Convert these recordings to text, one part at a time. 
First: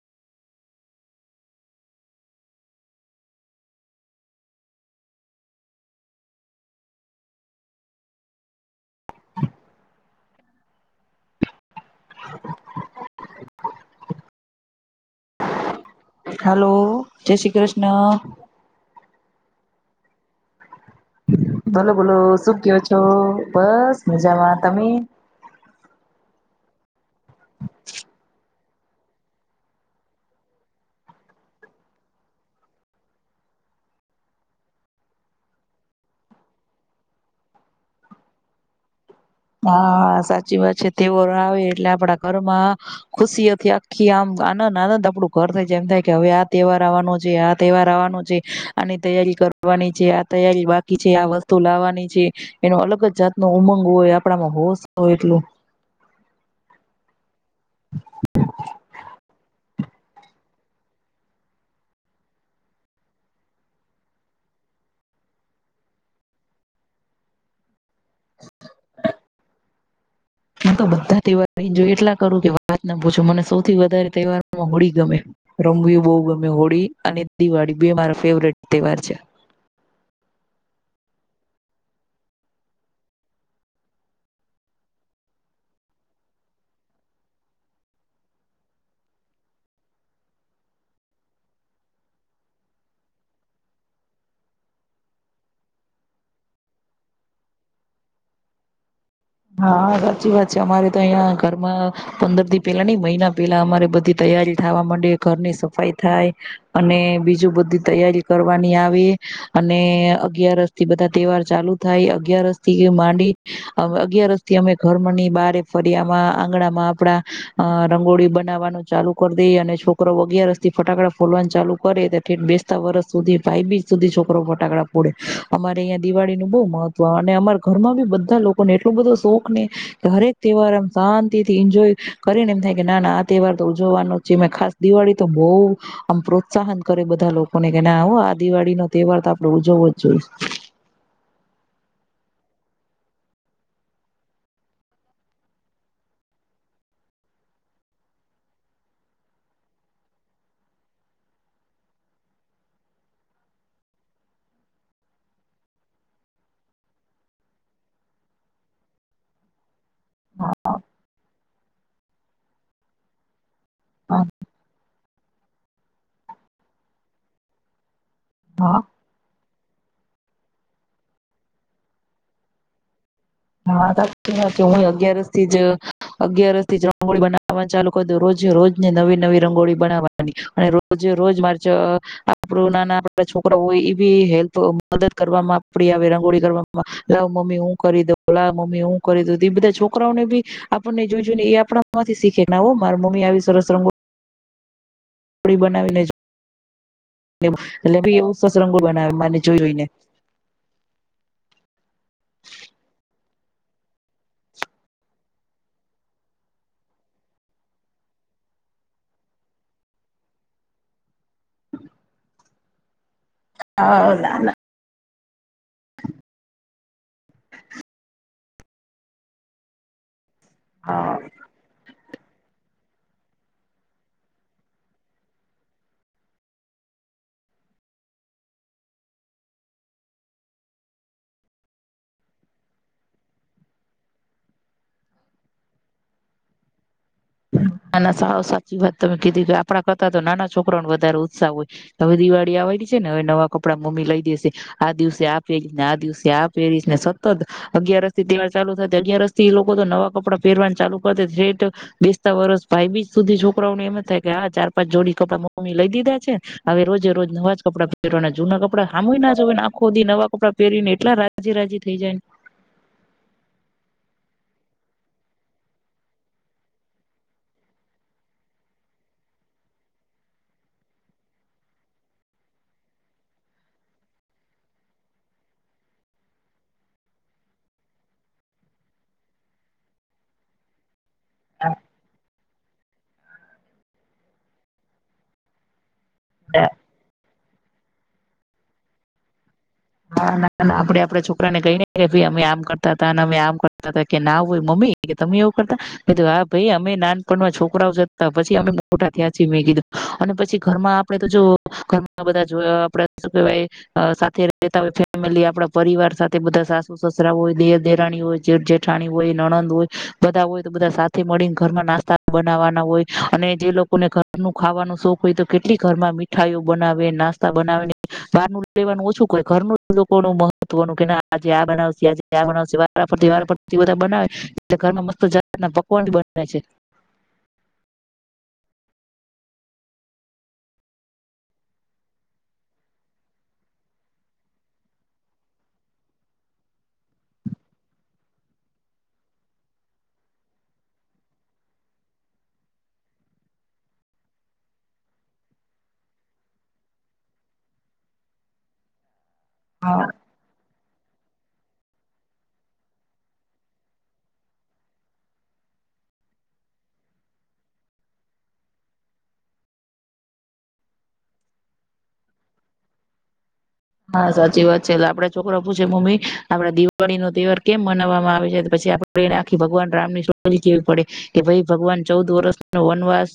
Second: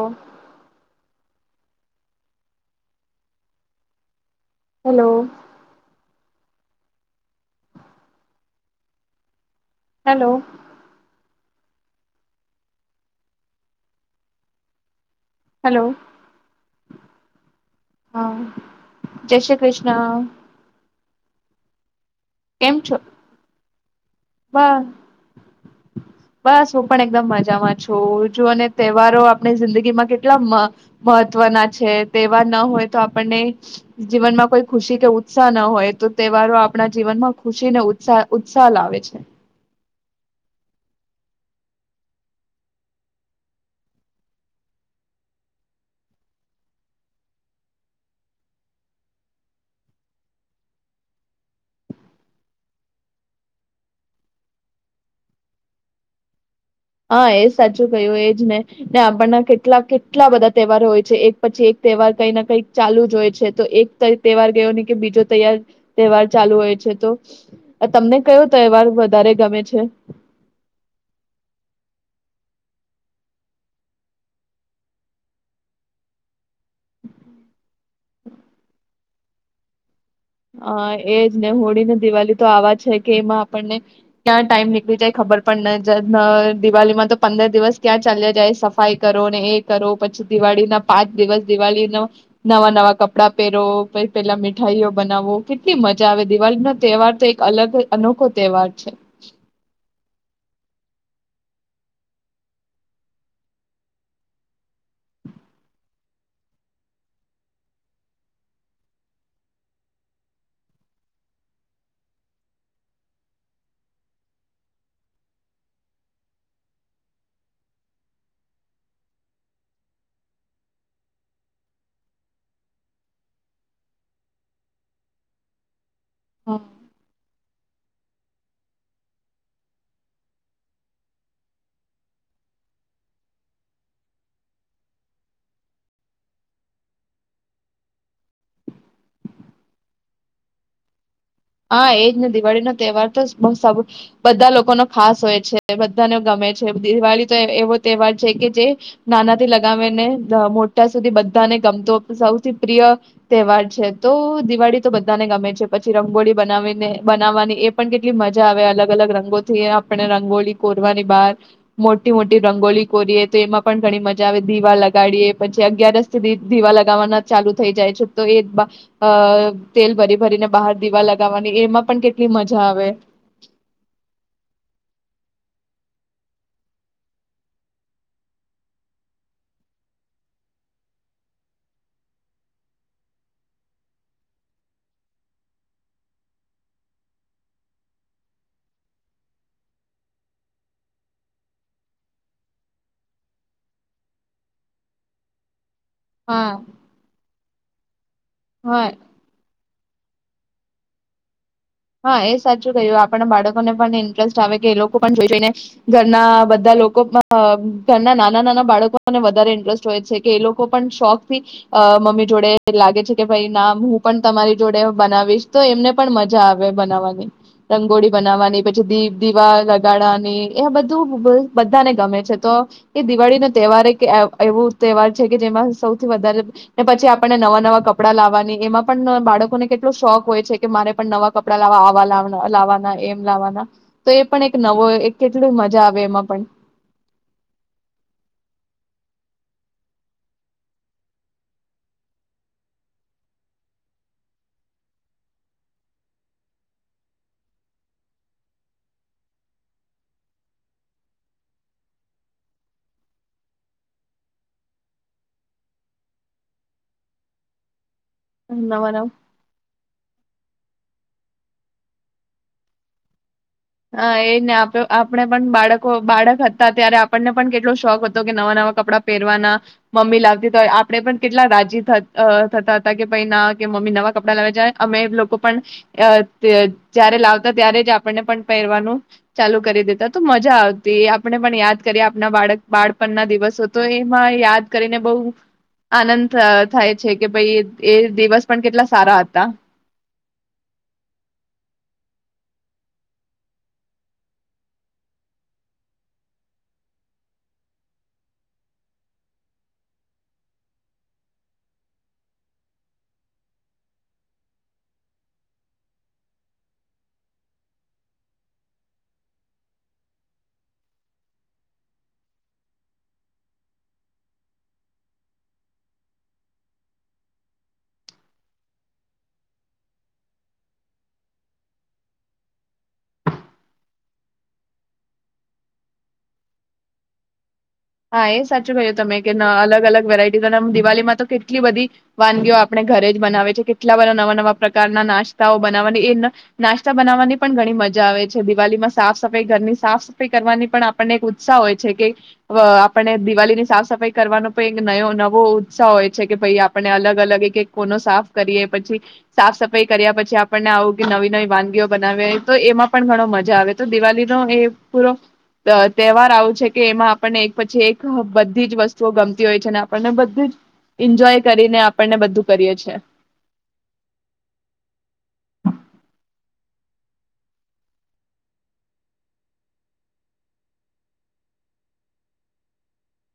ઓ. Hello hello [inaudible] hello hello જય શ્રી કૃષ્ણ. હા જય શ્રી કૃષ્ણ. હલો. બોલો શું કયો છો? બસ. બ મજામાં. તમે? બસ હું પણ એકદમ મજામાં છું. જુઓને તહેવારો આપણે જિંદગી માં કેટલા મ મહત્વના છે. તહેવાર ના હોય તો આપણને જીવનમાં કોઈ ખુશી કે ઉત્સાહ ના હોય. તો તહેવારો આપણા જીવનમાં ખુશી ને ઉત્સા ઉત્સાહ લાવે છે. હા સાચી વાત છે. તહેવારો આવે એટલે આપડા ઘરમાં ખુશીઓથી આખી આમ આનંદ-આનંદ આપડું ઘર થઇ જાય. એમ થાય કે હવે આ તહેવાર આવવાનો છે. આ તહેવાર આવવાનો છે, આની તૈયારી કરવાની છે. આ તૈયારી બાકી છે આ વસ્તુ લાવવાની છે. એનો અલગ જ જાત નો ઉમંગ હોય આપ આપડામાં હોશ હોય એટલું. હા એજ સાચું ક્યું એજ ને, ને આપણના કેટલા કેટલા કેટલા બધા તહેવારો હોય છે એક પછી એક તહેવાર કઈ ના કઈક ચાલુ જ હોય છે તો એક તહેવાર ગયો નહી કે બીજો તૈયાર તહેવાર ચાલુ હોય છે તો, તમને કયો તહેવાર વધારે ગમે છે? હું તો બધા તહેવાર એન્જોય એટલા કરું કે વાત ના પૂછો. મને સૌથી વધારે તહેવારમાં હોળી ગમે. રંગ બહુ ગમે. હોળી અને દિવાળી બે મારા ફેવરેટ તહેવાર છે. હ એજ ને હોળી ને દિવાળી તો આવા છે કે એમાં આપણને, ક્યાં ટાઈમ નીકળી જાય ખબર પણ ન જ દિવાળીમાં તો પંદર દિવસ ક્યાં ચાલ્યા જાય સફાઈ કરો ને એ કરો પછી દિવાળી ના પાંચ દિવસ દિવાળીના, નવા-નવા કપડાં પહેરો પછી પેલા મીઠાઈઓ બનાવવો કેટલી મજા આવે દિવાળી નો તહેવાર તો એક અલગ અનોખો તહેવાર છે. હા સાચી વાત છે. અમારે તો અહિયાં ઘરમાં, પંદર દી પેલા નઈ મહિના પેલા અમારે બધી તૈયારી થવા માંડે ઘરની સફાઈ થાય. અને બીજું બધી તૈયારી કરવાની આવે. અને અગિયારસ થી બધા તહેવાર ચાલુ થાય અગિયારસ થી માંડી અગિયારસથી અમે ઘર ની બારે ફરિયામાં આંગણામાં આપડા, અ રંગોળી બનાવવાનું ચાલુ કરી દઈએ અને છોકરોઓ અગિયારસ થી ફટાકડા ફોડવાનું ચાલુ કરે ઠેઠ બેસતા વરષ સુધી ભાઈ બીજ સુધી છોકરો ફટાકડા ફોડે, અમારે અયા દિવાળી નું બહુ હા. મહત્વ અને અમાર ઘરમાં બી બધા લોકોને એ એટલુ બધો શોખ ને, હરેક તહેવાર એમ શાંતિ થી એન્જોય કરીને એમ થાય કે ના ના આ તહેવાર તો ઉજવવાનો જ છે ખાસ દિવાળી તો બહું, આમ પ્રોત્સાહન કરે બધા લોકોને કે નાહો આ દિવાળીનો તહેવાર તો આપડ ઉજવવો જ જોઈ. હા એજ ને દિવાળીનો તહેવાર તો સૌ બધા લોકોનો ખાસ હોય છે બધાને ગમે છે દિવાળી તો એવો તહેવાર છે કે જે, નાના થી લગાવીને અ મોટા સુધી બધાને ગમતો સૌથી પ્રિય તહેવાર છે. તો દિવાળી તો બધાને ગમે છે પછી રંગોળી બનાવીને બનાવવાની એ પણ કેટલી મજા આવે અલગ-અલગ રંગોથી આપણે રંગોળી કોરવાની બહાર. મોટી-મોટી રંગોળી કોરીયે તો એમા પણ ઘણી મજા આવે દીવા લગાડીએ પછી અગિયારસથી દી દીવા લગાવવાના ચાલુ થઈ જાય છે. તો એક બા હા અ તેલ ભરી ભરીને બહાર દીવા લગા ગાવાની એમાં પણ કેટલી મજા આવે. હા સાચી વાત છે. હું એ અગિયારસ થી જ અગિયારસ થી રંગોળી બનાવવા ચાલુ કરી દેવ રોજે રોજને નવી-નવી રંગોળી બનાવવાની અને રોજે રોજ મારે ચ આપડું નાના આપડા છોકરા હોય એ બી હેલ્પ મદદ કરવાવામાં આપળી આવે રંગોળી કરવામાં, લવ મમ્મી હું કરી દઉ બોલા મમ્મી હું કરી દવ તે બધા છોકરાઓને બી આપણને જોઈ જોઈ ને એ આપણામાંથી શીખે ના હો મારા મમ્મી આવી સરસ રંગોળી ગોળી બનાવીને. હા. [unintelligible] એટલે ભી એવું. સરસ રંગો હા બનાવે મને જોય જોઈ ને. હા એ સાચું કયું આપણા બાળકો બાળકોને પણ ઇન્ટરેસ્ટ આવે કે એ લોકો પણ જોઈ જોઈને ઘરના બધા લોકો પણ અ ઘરના નાના-નાના બાળકોને વધારે ઇન્ટરેસ્ટ હોય છે કે એ લોકો પણ શોખ થી અ મમ્મી જોડે લાગે છે. કે ભાઈ નામ હું આ પણ તમારી જોડે બનાવીશ. તો એમને પણ મત મજા આવે બનાવવાની રંગોળી બ બનાવાની પછી દી દીવા લગાડવાની. એ બધું બધાને ગમે. છે તો એ દિવાળી નો તહેવાર એક એવું તહેવાર છે કે જેમાં સૌથી વધારેને પછી આપણને નવા નવા કપડા લાવવાની એમાં પણ બાળકોને કેટલો શોખ હોય છે કે મારે. પણ નવા કપડા લાવવાવા લાવવાના એમ લાવવાના તો એ પણ એક નવો કેટલ મજા આવે એમાં પણ. ના ના સા સાચી વાત તમે કીધી કે આપડા કરતાં તો નાના છોકરાને વધારે ઉત્સાહ હોય, હવે દિવાળી આવેલી છે ને હવે નવા કપડાં મમ્મી લઈ દેશે આ દિવસે આ પહેરીશ ને આ દિવસે આ પહેરીશ ને સતત અગિયાર રસથી તહેવાર ચાલુ થ અગયાર રસથી લોકો તો નવા કપડાં પહેરવાનું ચાલુ કરતા. વર્ષ ભાઈ બીસ સુધી છોકરાઓનેમ થાય કે આ ચાર પાંચ જોડી કપડા મમ્મી લઈ દીધા છે હવે રોજે રોજ નવાજ કપડા. પનાને જૂના કપડા નવા નવ હામુય ના જોય નાખો. ખોદી નવા કપડાં પહેરીને એટલા રાજી રાજી થઈ જાય. હા એને આપણે પણ બાળકો બાળક હતા ત્યારે આપણને પણ કેટલો શોખ હતો, કે નવા નવા કપડાં પહેરવાના મમ્મી લાવતી તો હોય આપણે પણ કેટલા રાજી થતા હતા કે ભાઈ ના કે મમ્મી નવા કપડા લાવે જ અમે લોકો પણ જય્યારે લાવતા ત્યારે જ આપણને પણ. પહેરવાનું ચાલુ કરી દેતા તો મજા આવતી. આપણે પણ યાદ કરીએ આપના બાળક બાળપણ ના દિવસો તો એમાં યાદ કરીને બઉ. આનંદ ને થાય છે કે ભઈ. એ દિવસ પણ કેટલા સારા હતા. હા ના ના આપડે આપડા છોકરાને કઈને કે ભય અમે આમ કરતા હતા અમે આમ કરતા હતા કે ના હોય મમ્મી કે તમે એવું કરતા મેં કીધું હા ભાઈ અમે નાનપણમાં છોકરાઓ જ હતા પછી અમે મોટા થયા છી મેં કીધું અને પછી ઘરમાં આપડે તો જો ઘર બધા જો આપડે શું કેવાય સાથે રય રહેતા હોય ફેમિલી આપડા પરિવાર સાથે બધા સાસુ સસરા હોય દેર દેરાણી હોય જેઠ જેઠાણી હોય નણંદ હોય બધા હોય તો બધા સાથે મળીને ઘરમાં નાસ્તા બનાવાના હોય અને જે લોકોને ઘરનું ખાવાનું શોખ હોય તો કેટલી ઘરમાં મીઠાઈઓ બનાવે નાસ્તા બનાવે બહાર નું લેવાનું ઓછું. કોઈ ઘરનું જ લોકો નું મહત્વનું કે ના આજે આ બનાવશે આજે આ બનાવશે વારા ફરતી વારા ફરતી બધા બનાવે એટલે ઘરમાં મસ્ત જાત ના પકવાન બનાવે છે. હા એ સાચું ક્યું તમે કે અલગ અલગ વેરાયટી દિવાળીમાં તો કેટલી બધી વાનગીઓ આપણે ઘરે જ બનાવે છે કેટલા બધા નવા નવા પ્રકારના નાસ્તાઓ બનાવવાની એ નાસ્તા બનાવવાની પણ ઘણી મજા આવે છે દિવાળમાં સાફ સફાઈ ઘરની સાફ સફાઈ કરવાની પણ આપણને એક ઉત્સાહ હોય છે કે વ આપણે દિવાળી ની સાફ સફાઈ કરવાનો પણ એક નયો નવો ઉત્સાહ હોય છે કે ભાઈ આપણે અલગ અલગ એક કોનો સાફ કરીએ પછી સાફ સફાઈ કર્યા પછી આપણને આવું. કે નવી નવી વાનગીઓ બનાવે તો એમાં પણ ઘણો મજા આવે તો દિવાળીનો એ પૂરો તહેવાર આવો છે કે એમાં. આપણને એક પછી એક બધી જ વસ્તુઓ ગમતી હોય છે અને આપણને બધું જ ઈન્જોય કરીને આપણને બધું કરીએ છે હા સાચી વાત છે એટલે આપડા છોકરા પૂછે મમ્મી આપડા દિવાળી નો તહેવાર કેમ મનાવવામાં આવે છે પછી આપને એને આખી ભગવાન રામ ની સ્ટોરી કેવી પડે કે ભાઈ ભગવાન ચૌદ વર્ષ નો વનવાસ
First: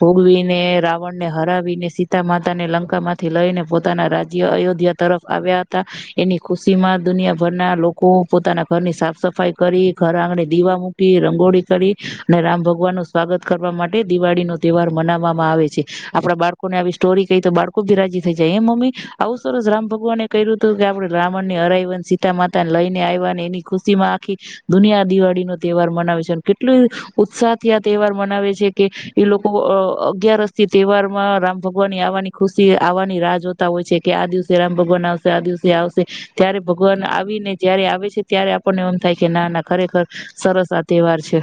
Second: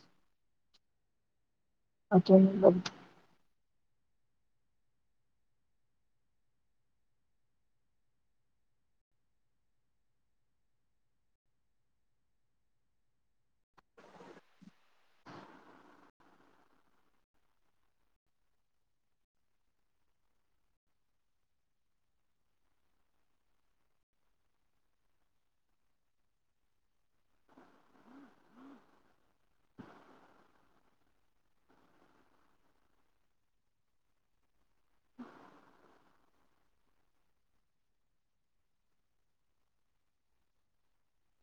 ભોગવીને રાવણ ને હરાવી. આવીને સીતા માતાને લંકા માંથી લઈને પોતે. ના રાજ્ય અયોધ્યા. તરફ આવ્યા હતા એની ખુશી માં દુનિયાભરના લોકો પોતાના ઘરની સાફ સફાઈ કરી ઘર આંગણે દીવા મૂકી રંગોળી કરી અને રામ ભગવાન નું સ્વાગત કરવા માટે દિવાળી નો તહેવાર મનાવવામાં આવે છે આપડા બાળકોને આવી સ્ટોરી કહી તો બાળકો ભી રાજી થઈ જાય હે મમ્મી આવું સરસ રામ ભગવાને કર્યું હતું કે આપડે રાવણ ને હરાઈવાને સીતા માતા ને લઈને આવવા અને એની ખુશી માં આખી દુનિયા દિવાળી નો તહેવાર મનાવે છે કેટલુ ઉત્સાહ થી આ તહેવાર મનાવે છે કે એ લોકો અગિયારસ થી તહેવાર માં રામ ભગવાનની આવવાની ખુશી આવવાની રાહ જોતા હોય છે. કે આ દિવસે રામ ભગવાન આવશે આ દિવસે આવશે ત્યારે ભગવાન આવીને જયારે આવે છે ત્યારે આપણને એમ થાય કે ના ના ખરેખર સરસ આ તહેવાર છે.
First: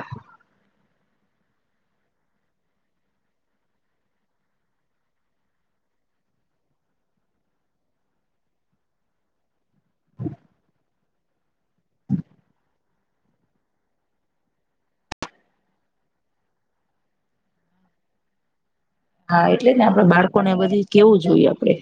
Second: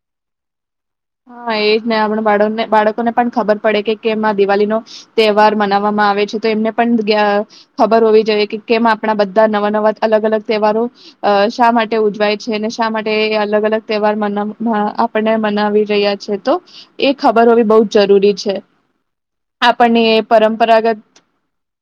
હા એ જ ને આપણા બાળકને બાળકોને પણ ખબર પડે કે કેમ આ દિવાળીનો તહેવાર મનાવવામાં આવે છે તો એમને પણ ખબર હોવી જોઈએ કે કેમ આપણા બધા નવા નવા અલગ અલગ તહેવારો શા માટે ઉજવાય છે ને શા માટે અલગ અલગ તહેવાર માનાવા હં આપણને મનાવી. રહિયા છે તો એ ખબર હોવી બઉ જ જરૂરી છે. હા એટલે ને આપણને આપડે એ બાળકોને બધી પરંપરાગત કેવું જોઈએ આપડે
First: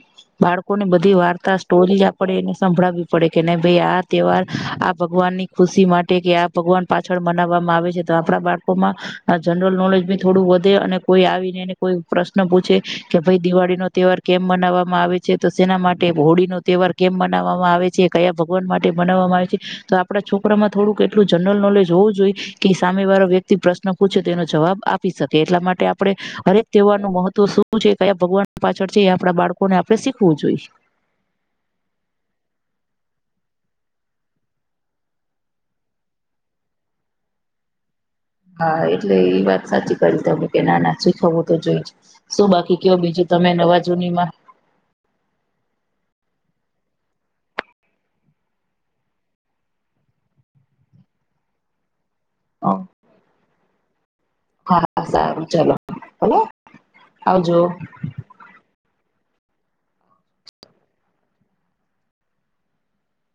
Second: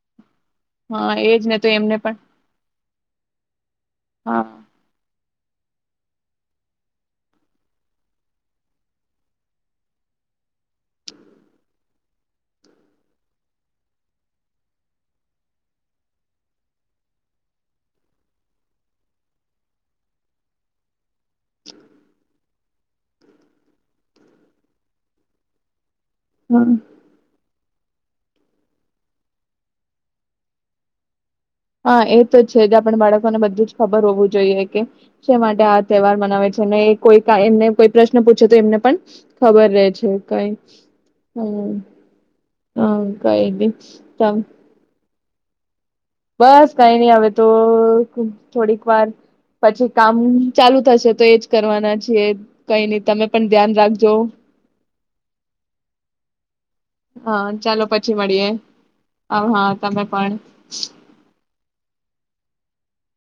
બાળકોની બધી હા એજ વાર્તા ને તો સ્ટોરી એમને પણ આપડે એને સંભળાવવી પડે કે ન ભાઈ આ તહેવાર હા આ ભગવાનની. ખુશી માટે કે આ ભગવાન પાછળ મનાવવામાં આવે છે તો આપણા બાળકોમાં આ જનરલ નોલેજ બી થોડું વધે અને કોઈ આવીને એને કોઈ પ્રશ્ન પૂછે કે ભઈ દિવાળી નો તહેવાર કેમ મનાવવામાં આવે છે તો સેના માટે હોળી નો તહેવાર કેમ મનાવવામાં આવે છે કયા ભગવાન માટે મનાવવામાં આવે છે તો આપડા છોકરામાં થોડુંક એટલું જનરલ નોલેજ હોવું જોઈએ કે સામે વાળો વ્યક્તિ પ્રશ્ન પૂછે તો એનો જવાબ આપી શકે એટલા માટે. આપણેે હરેક. હમ તેવાનું મહત્વ શુ શું છે, કયા ભગવાન પાછળ છે એ આપણા બાળકોને આપણે શીખવું જોઈ. હા એ તો છે જ આપણે બાળકોને બધું જ ખબર હોવું જોઈએ કે શા માટે આ તહેવાર મનાવે છે કોઈ એમને કોઈ પ્રશ્ન પૂછે તો એમને હા પણ એટલે એ વાત ખબર રહે સાચી છે કરી કઈ તમે કે નાના શીખવવું તો હમ જોઈ જ શું બાકી કયો હમ બીજું કઈ તમે નવા જૂનીમાં? નહી બસ કઈ નઈ હ તો થોડીક વાર પછી કામ ચાલુ થશે તો એજ કરવાના જ કઈ નહી તમે પણ ધ્યાન રાખજો. હા સારું ચાલો ભલે હા આવજો. ચાલો પછી મળીએે. હ હા તમે પણ